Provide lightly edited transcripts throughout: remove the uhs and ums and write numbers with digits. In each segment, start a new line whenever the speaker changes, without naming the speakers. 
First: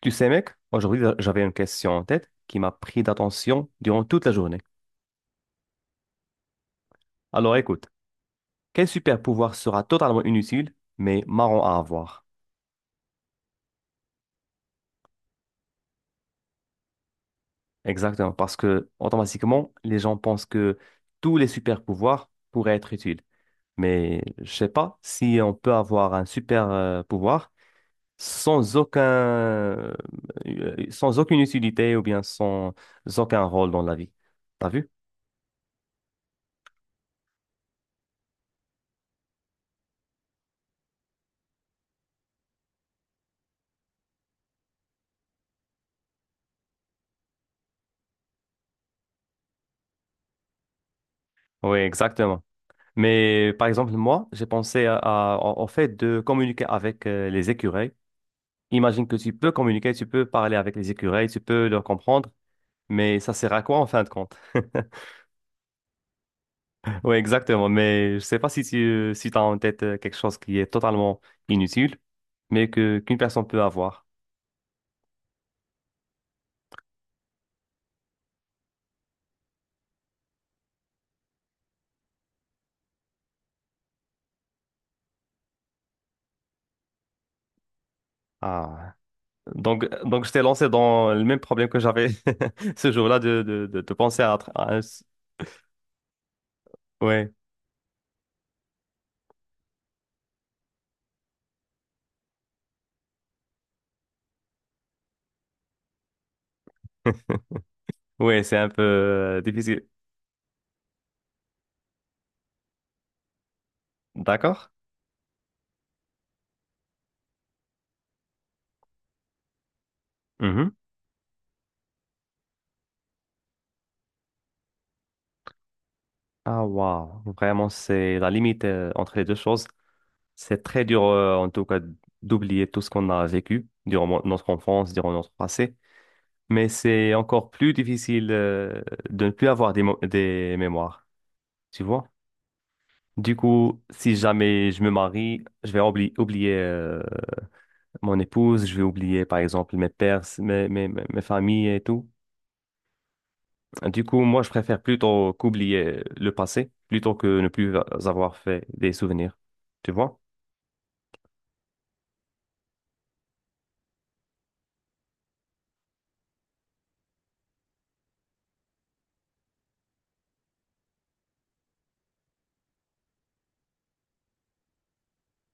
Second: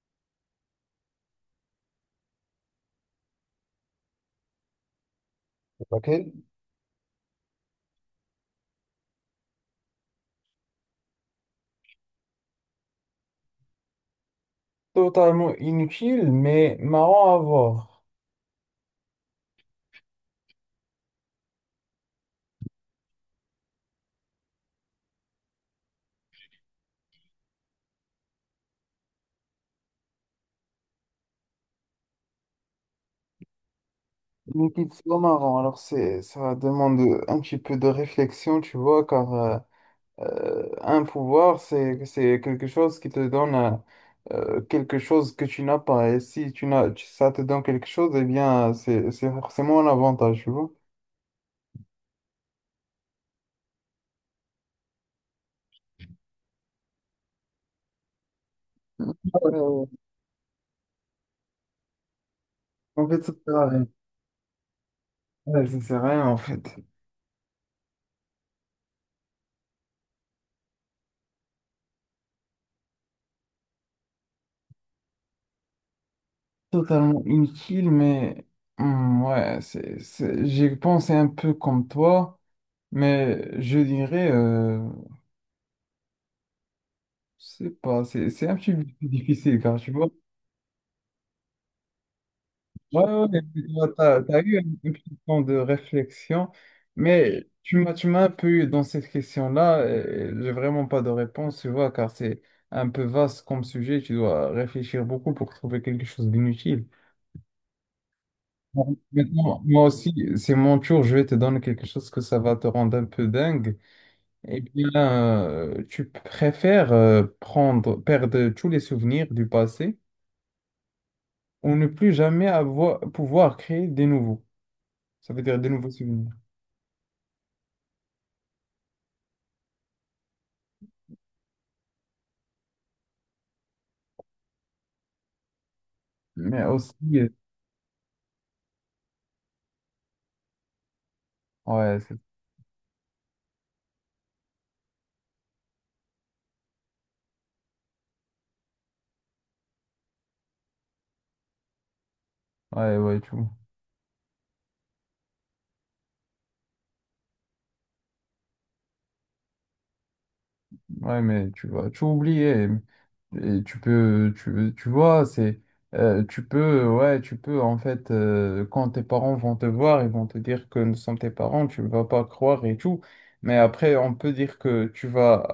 Tu sais, mec, aujourd'hui, j'avais une question en tête qui m'a pris d'attention durant toute la journée.
Ok,
Alors écoute, quel super pouvoir sera totalement inutile, mais marrant à avoir?
totalement inutile, mais marrant à voir.
Exactement, parce que automatiquement, les gens pensent que tous les super pouvoirs pourraient être utiles. Mais je sais pas si on peut avoir un super pouvoir sans aucun, sans aucune utilité ou bien sans aucun rôle dans la vie. T'as
Inutile,
vu?
c'est pas marrant. Alors, ça demande un petit peu de réflexion, tu vois, car un pouvoir, c'est quelque chose qui te donne quelque chose que tu n'as pas. Et si tu n'as, ça te donne quelque chose, eh bien, c'est forcément un avantage, tu vois.
Oui, exactement. Mais par exemple, moi, j'ai pensé au fait de communiquer avec les écureuils. Imagine que tu
Ouais,
peux
ouais.
communiquer, tu peux parler avec les écureuils, tu peux leur comprendre.
En
Mais
fait, ça
ça sert
sert
à
à
quoi en
rien.
fin de compte?
Ouais, ça sert à rien, en fait.
Oui, exactement. Mais je sais pas si t'as en tête quelque chose qui est totalement inutile, mais que qu'une personne peut avoir.
Totalement inutile, mais ouais, j'ai pensé un peu comme toi. Mais je dirais, c'est pas, c'est un petit peu
Ah.
difficile car
Donc,
tu
euh,
vois,
donc je t'ai lancé dans le même problème que j'avais ce
ouais, ouais,
jour-là
ouais,
de,
mais
de,
tu
de,
vois,
de penser
t'as,
à...
t'as eu un petit temps de réflexion,
Ouais.
mais tu m'as un peu eu dans cette question-là, et j'ai vraiment pas de réponse, tu vois, car c'est un peu vaste comme sujet, tu dois réfléchir beaucoup pour trouver quelque chose d'inutile.
Ouais, c'est un peu
Bon, maintenant, moi
difficile.
aussi, c'est mon tour, je vais te donner quelque chose que ça va te rendre un peu dingue. Eh
D'accord?
bien, tu préfères perdre tous les souvenirs du passé
Mhm.
ou ne plus jamais pouvoir créer des nouveaux. Ça veut dire des nouveaux souvenirs.
Ah, waouh. Vraiment, c'est la limite entre les deux choses. C'est très dur, en tout cas, d'oublier tout ce qu'on a vécu durant notre enfance, durant notre passé.
Mais
Mais
aussi,
c'est encore plus difficile de ne plus avoir des mémoires, tu
ouais,
vois. Du coup, si jamais je me marie, je vais oublier mon épouse, je vais oublier par exemple mes pères, mes familles et tout.
ouais, ouais, tu vois.
Du coup, moi, je préfère plutôt qu'oublier le passé, plutôt que ne plus avoir fait des souvenirs, tu vois.
Ouais, mais tu vas tout oublier. Et tu peux, tu vois, tu peux, ouais, tu peux, en fait, quand tes parents vont te voir, ils vont te dire que nous sommes tes parents, tu ne vas pas croire et tout. Mais après, on peut dire que tu vas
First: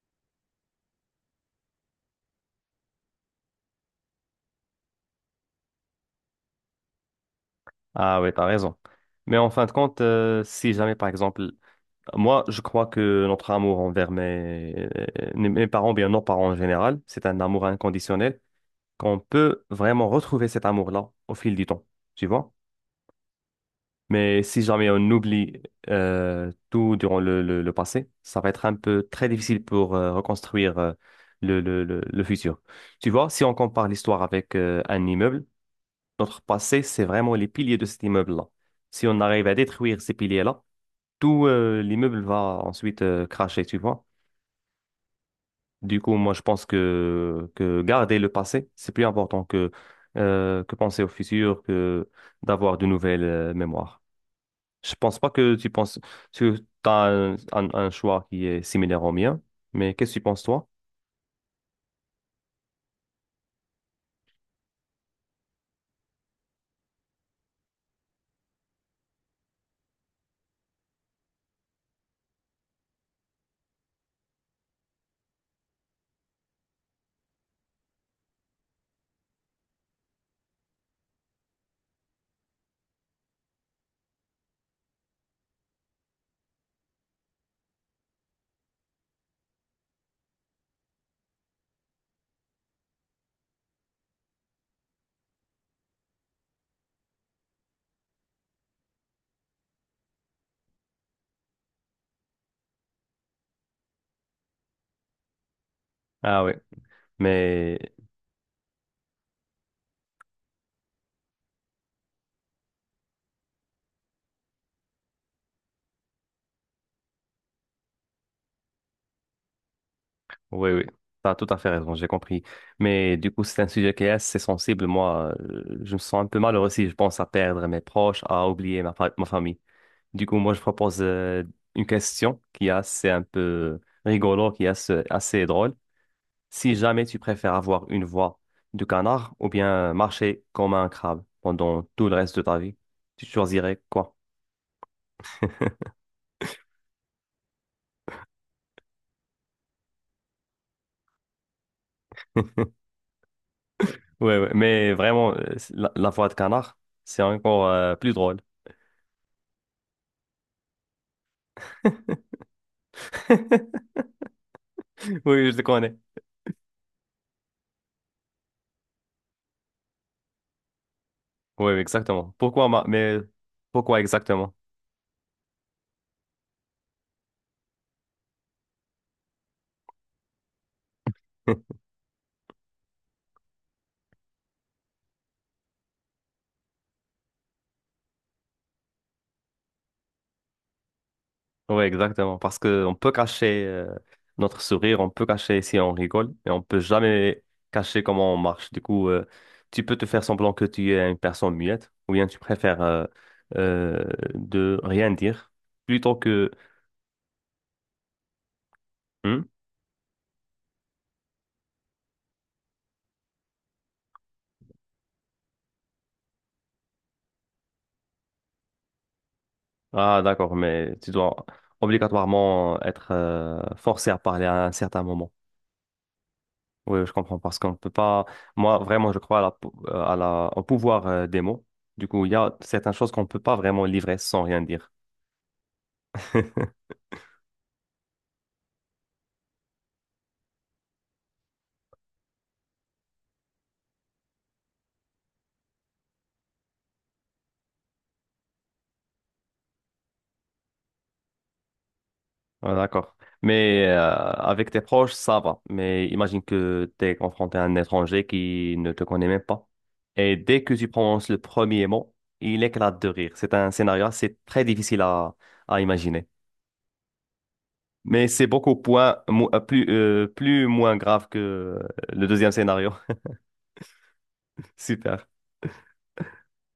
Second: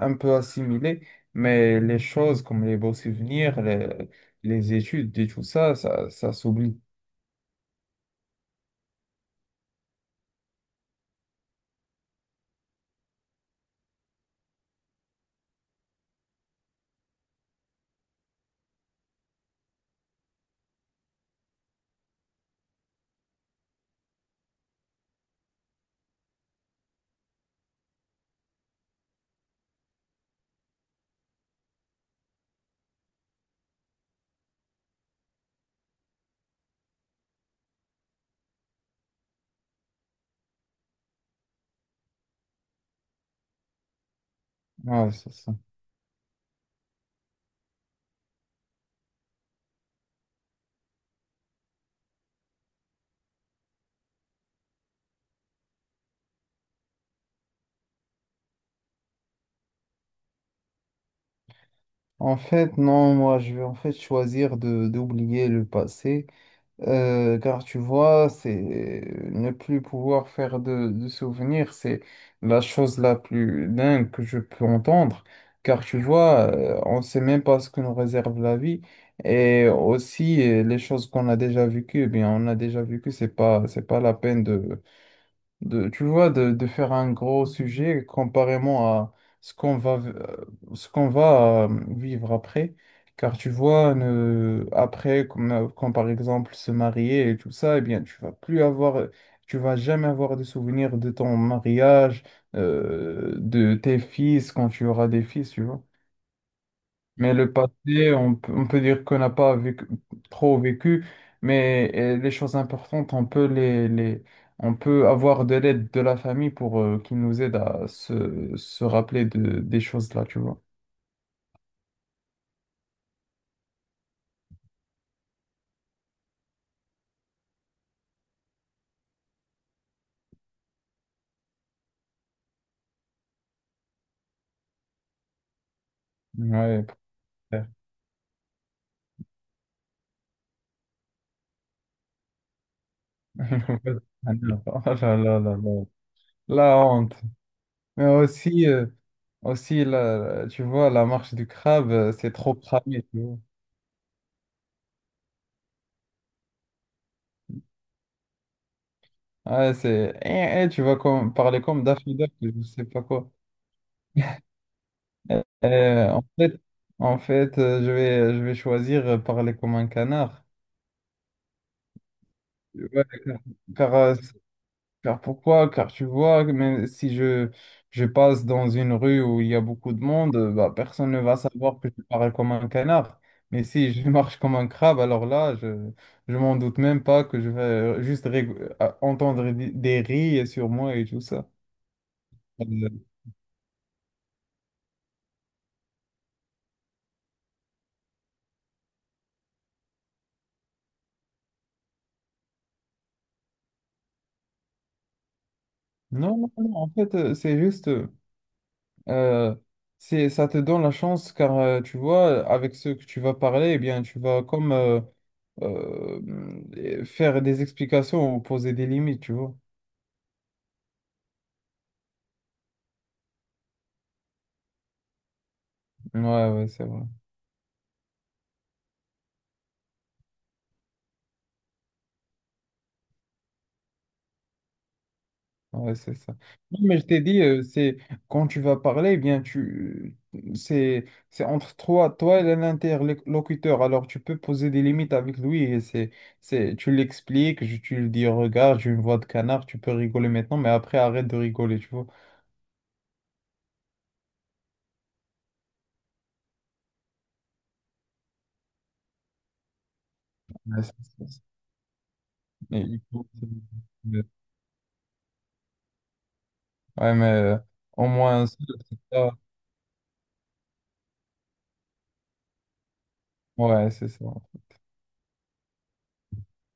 un peu assimiler, mais les choses comme les beaux souvenirs, les études et tout ça, ça s'oublie.
Ah ouais, t'as raison. Mais en fin de compte, si jamais par exemple moi, je crois que notre amour envers mes parents, bien nos parents en général, c'est un amour inconditionnel, qu'on peut vraiment retrouver cet amour-là au fil du temps, tu vois? Mais si jamais on oublie tout durant le passé, ça va être un peu très difficile pour reconstruire le futur. Tu vois, si on compare l'histoire avec un immeuble, notre passé, c'est vraiment les piliers de cet immeuble-là. Si on arrive à détruire ces piliers-là, tout l'immeuble va ensuite cracher, tu vois?
Ouais, c'est ça.
Du coup, moi, je pense que garder le passé, c'est plus important que penser au futur, que d'avoir de nouvelles mémoires. Je pense pas que tu penses, tu as un choix qui est similaire au mien, mais qu'est-ce que tu penses, toi?
En fait, non, moi, je vais en fait choisir de d'oublier le passé. Car tu vois, c'est ne plus pouvoir faire de souvenirs, c'est la chose la plus dingue que je peux entendre. Car tu vois, on ne sait même pas ce que nous réserve la vie. Et aussi, les choses qu'on a déjà vécues, eh bien, on a déjà vécu, c'est pas la peine tu vois, de faire un gros sujet comparément à ce qu'on va, euh, ce qu'on va vivre après. Car tu vois, ne, après, quand par exemple se marier et tout ça, eh bien, tu vas plus avoir, tu vas jamais avoir de souvenirs de ton mariage, de tes fils quand tu auras des fils, tu vois.
Ah oui,
Mais le
mais
passé, on peut dire qu'on n'a pas vécu, trop vécu, mais les choses importantes, on peut avoir de l'aide de la famille pour qu'ils nous aident à se rappeler des choses-là, tu vois.
oui, oui, tu as tout à fait raison, j'ai compris. Mais du coup, c'est un sujet qui est assez sensible. Moi, je me sens un peu malheureux si je pense à perdre mes proches, à oublier ma famille. Du coup, moi, je propose une question qui est assez un peu rigolo, qui est assez, assez drôle. Si jamais tu préfères
Ouais,
avoir une voix de canard ou bien marcher comme un crabe pendant tout le reste de ta vie, tu choisirais quoi?
Ah non. Oh là là là là. La honte. Mais aussi, tu vois, la marche du crabe, c'est trop cramé, tu vois.
Ouais, ouais, mais vraiment, la voix de canard, c'est encore plus drôle.
Ouais, tu vas comme, parler comme Daffy Duck, je sais pas quoi. Euh,
Oui, je te connais.
euh, en fait, en fait, je vais choisir parler comme un canard.
Oui, exactement. Pourquoi, ma-
Ouais,
mais
car,
pourquoi
euh,
exactement?
Car pourquoi? Car tu vois, même si je passe dans une rue où il y a beaucoup de monde, bah, personne ne va savoir que je parle comme un canard. Mais si je marche comme un crabe, alors là, je m'en doute même pas que je vais entendre des rires sur moi et tout ça.
Ouais, exactement. Parce que on
Euh,
peut cacher notre sourire, on peut cacher si on rigole, mais on peut jamais cacher comment on marche. Du coup, tu peux te faire semblant que tu es une personne muette, ou bien tu préfères euh, de rien dire plutôt
Non,
que
non, non, en fait,
hmm.
euh, ça te donne la chance car tu vois, avec ceux que tu vas parler, eh bien, tu vas comme euh, faire des explications ou poser des limites, tu vois.
Ah, d'accord, mais tu dois obligatoirement être forcé à parler à un certain moment.
Ouais, ouais, c'est vrai.
Oui, je comprends parce qu'on peut pas. Moi, vraiment, je crois à la, pou- à la- au pouvoir des mots. Du coup, il y a certaines choses qu'on peut pas vraiment livrer sans rien dire.
Ouais, c'est ça. Non, mais je t'ai dit, c'est quand tu vas parler, eh bien, tu c'est entre toi et l'interlocuteur. Alors, tu peux poser des limites avec lui et c'est tu l'expliques, tu lui dis, regarde, j'ai une voix de canard, tu peux rigoler maintenant, mais après, arrête de rigoler, tu vois.
Ah, d'accord. Mais avec tes proches, ça va. Mais imagine que tu es confronté à un étranger qui ne te connaît même pas. Et dès que
Ouais,
tu
c'est-
prononces le
c'est-
premier mot, il
mais
éclate
il
de
faut-
rire. C'est un scénario
Ouais,
assez très difficile à imaginer.
mais au
Mais c'est
moins, ça,
beaucoup
c'est
point,
ça.
plus, plus moins grave que le deuxième scénario.
Ouais, c'est ça.
Super.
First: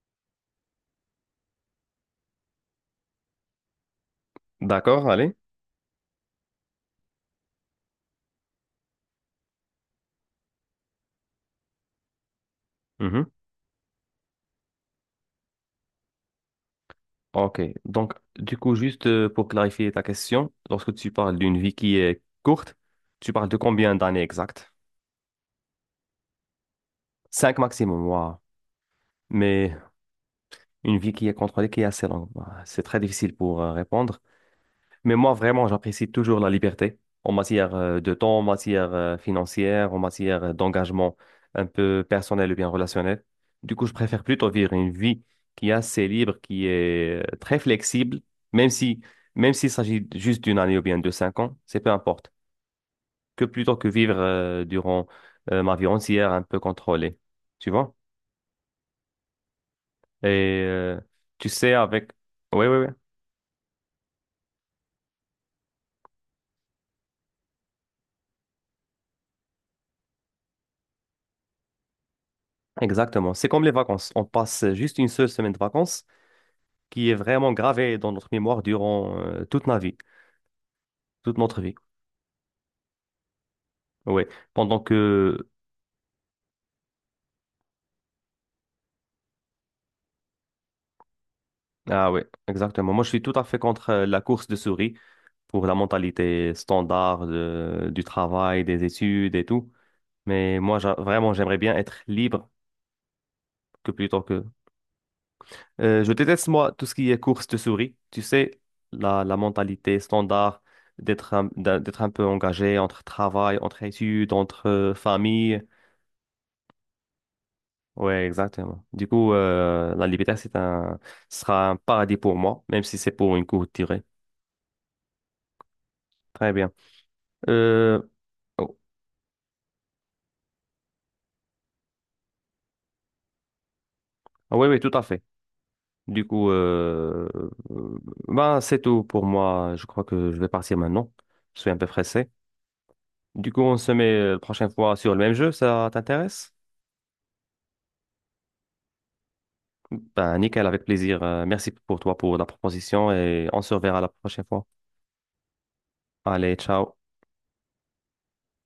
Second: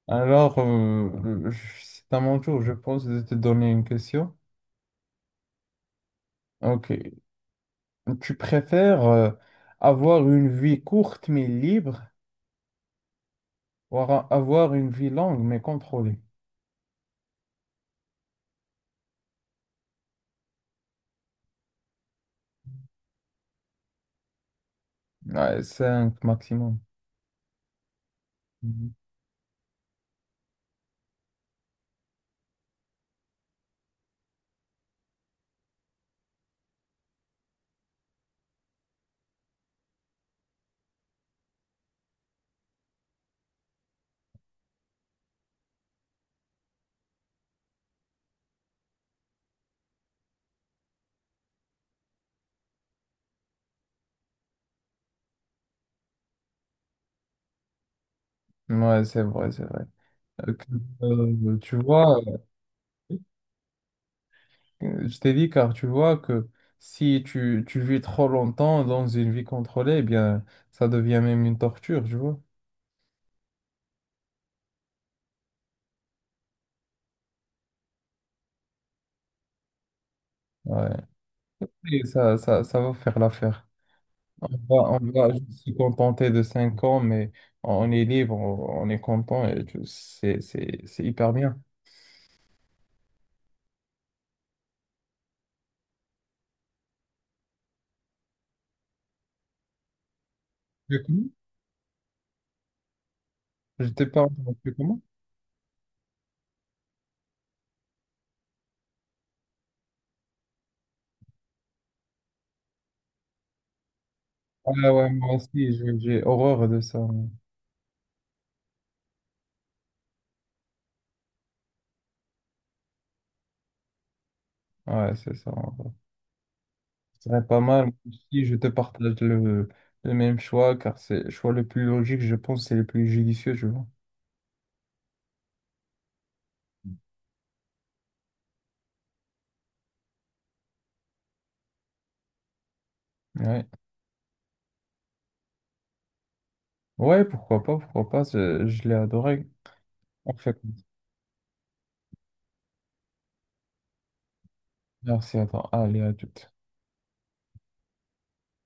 Alors, c'est à mon tour, je pense, de te donner une question.
D'accord, allez.
Ok. Tu préfères avoir une vie courte mais libre
Mhm.
ou avoir une vie longue mais contrôlée?
OK. Donc, du coup, juste pour clarifier ta question, lorsque tu parles d'une vie qui est courte, tu parles de combien d'années exactes?
Ouais, cinq maximum.
Cinq maximum, wow.
Mhm.
Mais une vie qui est contrôlée, qui est assez longue, bah, c'est très difficile pour répondre. Mais moi, vraiment, j'apprécie toujours la liberté en matière de temps, en matière financière, en matière d'engagement un peu personnel ou bien relationnel. Du coup, je préfère plutôt vivre une vie qui est assez libre, qui est très flexible, même si, même s'il s'agit juste d'une année ou bien de 5 ans, c'est peu importe, que plutôt que vivre durant ma vie entière un peu contrôlée. Tu vois?
Ouais, c'est vrai, c'est vrai. Euh,
Et
que-
tu
euh,
sais,
tu
avec...
vois,
Oui, oui, oui,
je t'ai dit car tu vois que si tu vis trop longtemps dans une vie contrôlée, eh bien, ça devient même une torture, tu vois.
exactement. C'est comme les vacances. On passe juste une seule semaine de vacances qui est vraiment gravée dans notre mémoire durant toute ma vie,
Ouais.
toute notre vie.
Et ça va faire l'affaire.
Oui,
On
pendant
va, on va
que...
se contenter de 5 ans, mais on est libre, on est content et c'est hyper bien.
Ah oui, exactement. Moi, je suis tout à fait contre la course de souris pour la mentalité standard du travail, des études et tout. Mais moi,
Mais comment?
vraiment, j'aimerais bien être libre
Je
que
t'ai
plutôt
pas
que...
entendu comment?
Je déteste, moi, tout ce qui est course de souris. Tu sais, la mentalité standard d'être d'être un peu engagé entre travail, entre études, entre
Ah ouais, moi
famille.
aussi, j'ai horreur de ça.
Ouais, exactement. Du coup, la liberté, sera un paradis pour moi, même si c'est pour une courte durée.
Ouais, c'est ça.
Très bien.
Ce serait pas mal
Euh,
si je te
oh,
partage le, même choix, car c'est le choix le plus logique, je pense, c'est le plus judicieux, je vois.
ah oui, oui, tout à fait. Du coup, euh, ben, c'est tout pour moi. Je crois que je vais partir maintenant. Je suis un peu pressé. Du coup,
Ouais.
on se met la prochaine fois sur le même jeu. Ça t'intéresse?
Ouais, pourquoi pas, je l'ai adoré. En
Ben,
fait,
nickel, avec plaisir. Merci pour toi pour la proposition et on se reverra la prochaine fois.
merci à toi. Allez, à toutes.
Allez, ciao.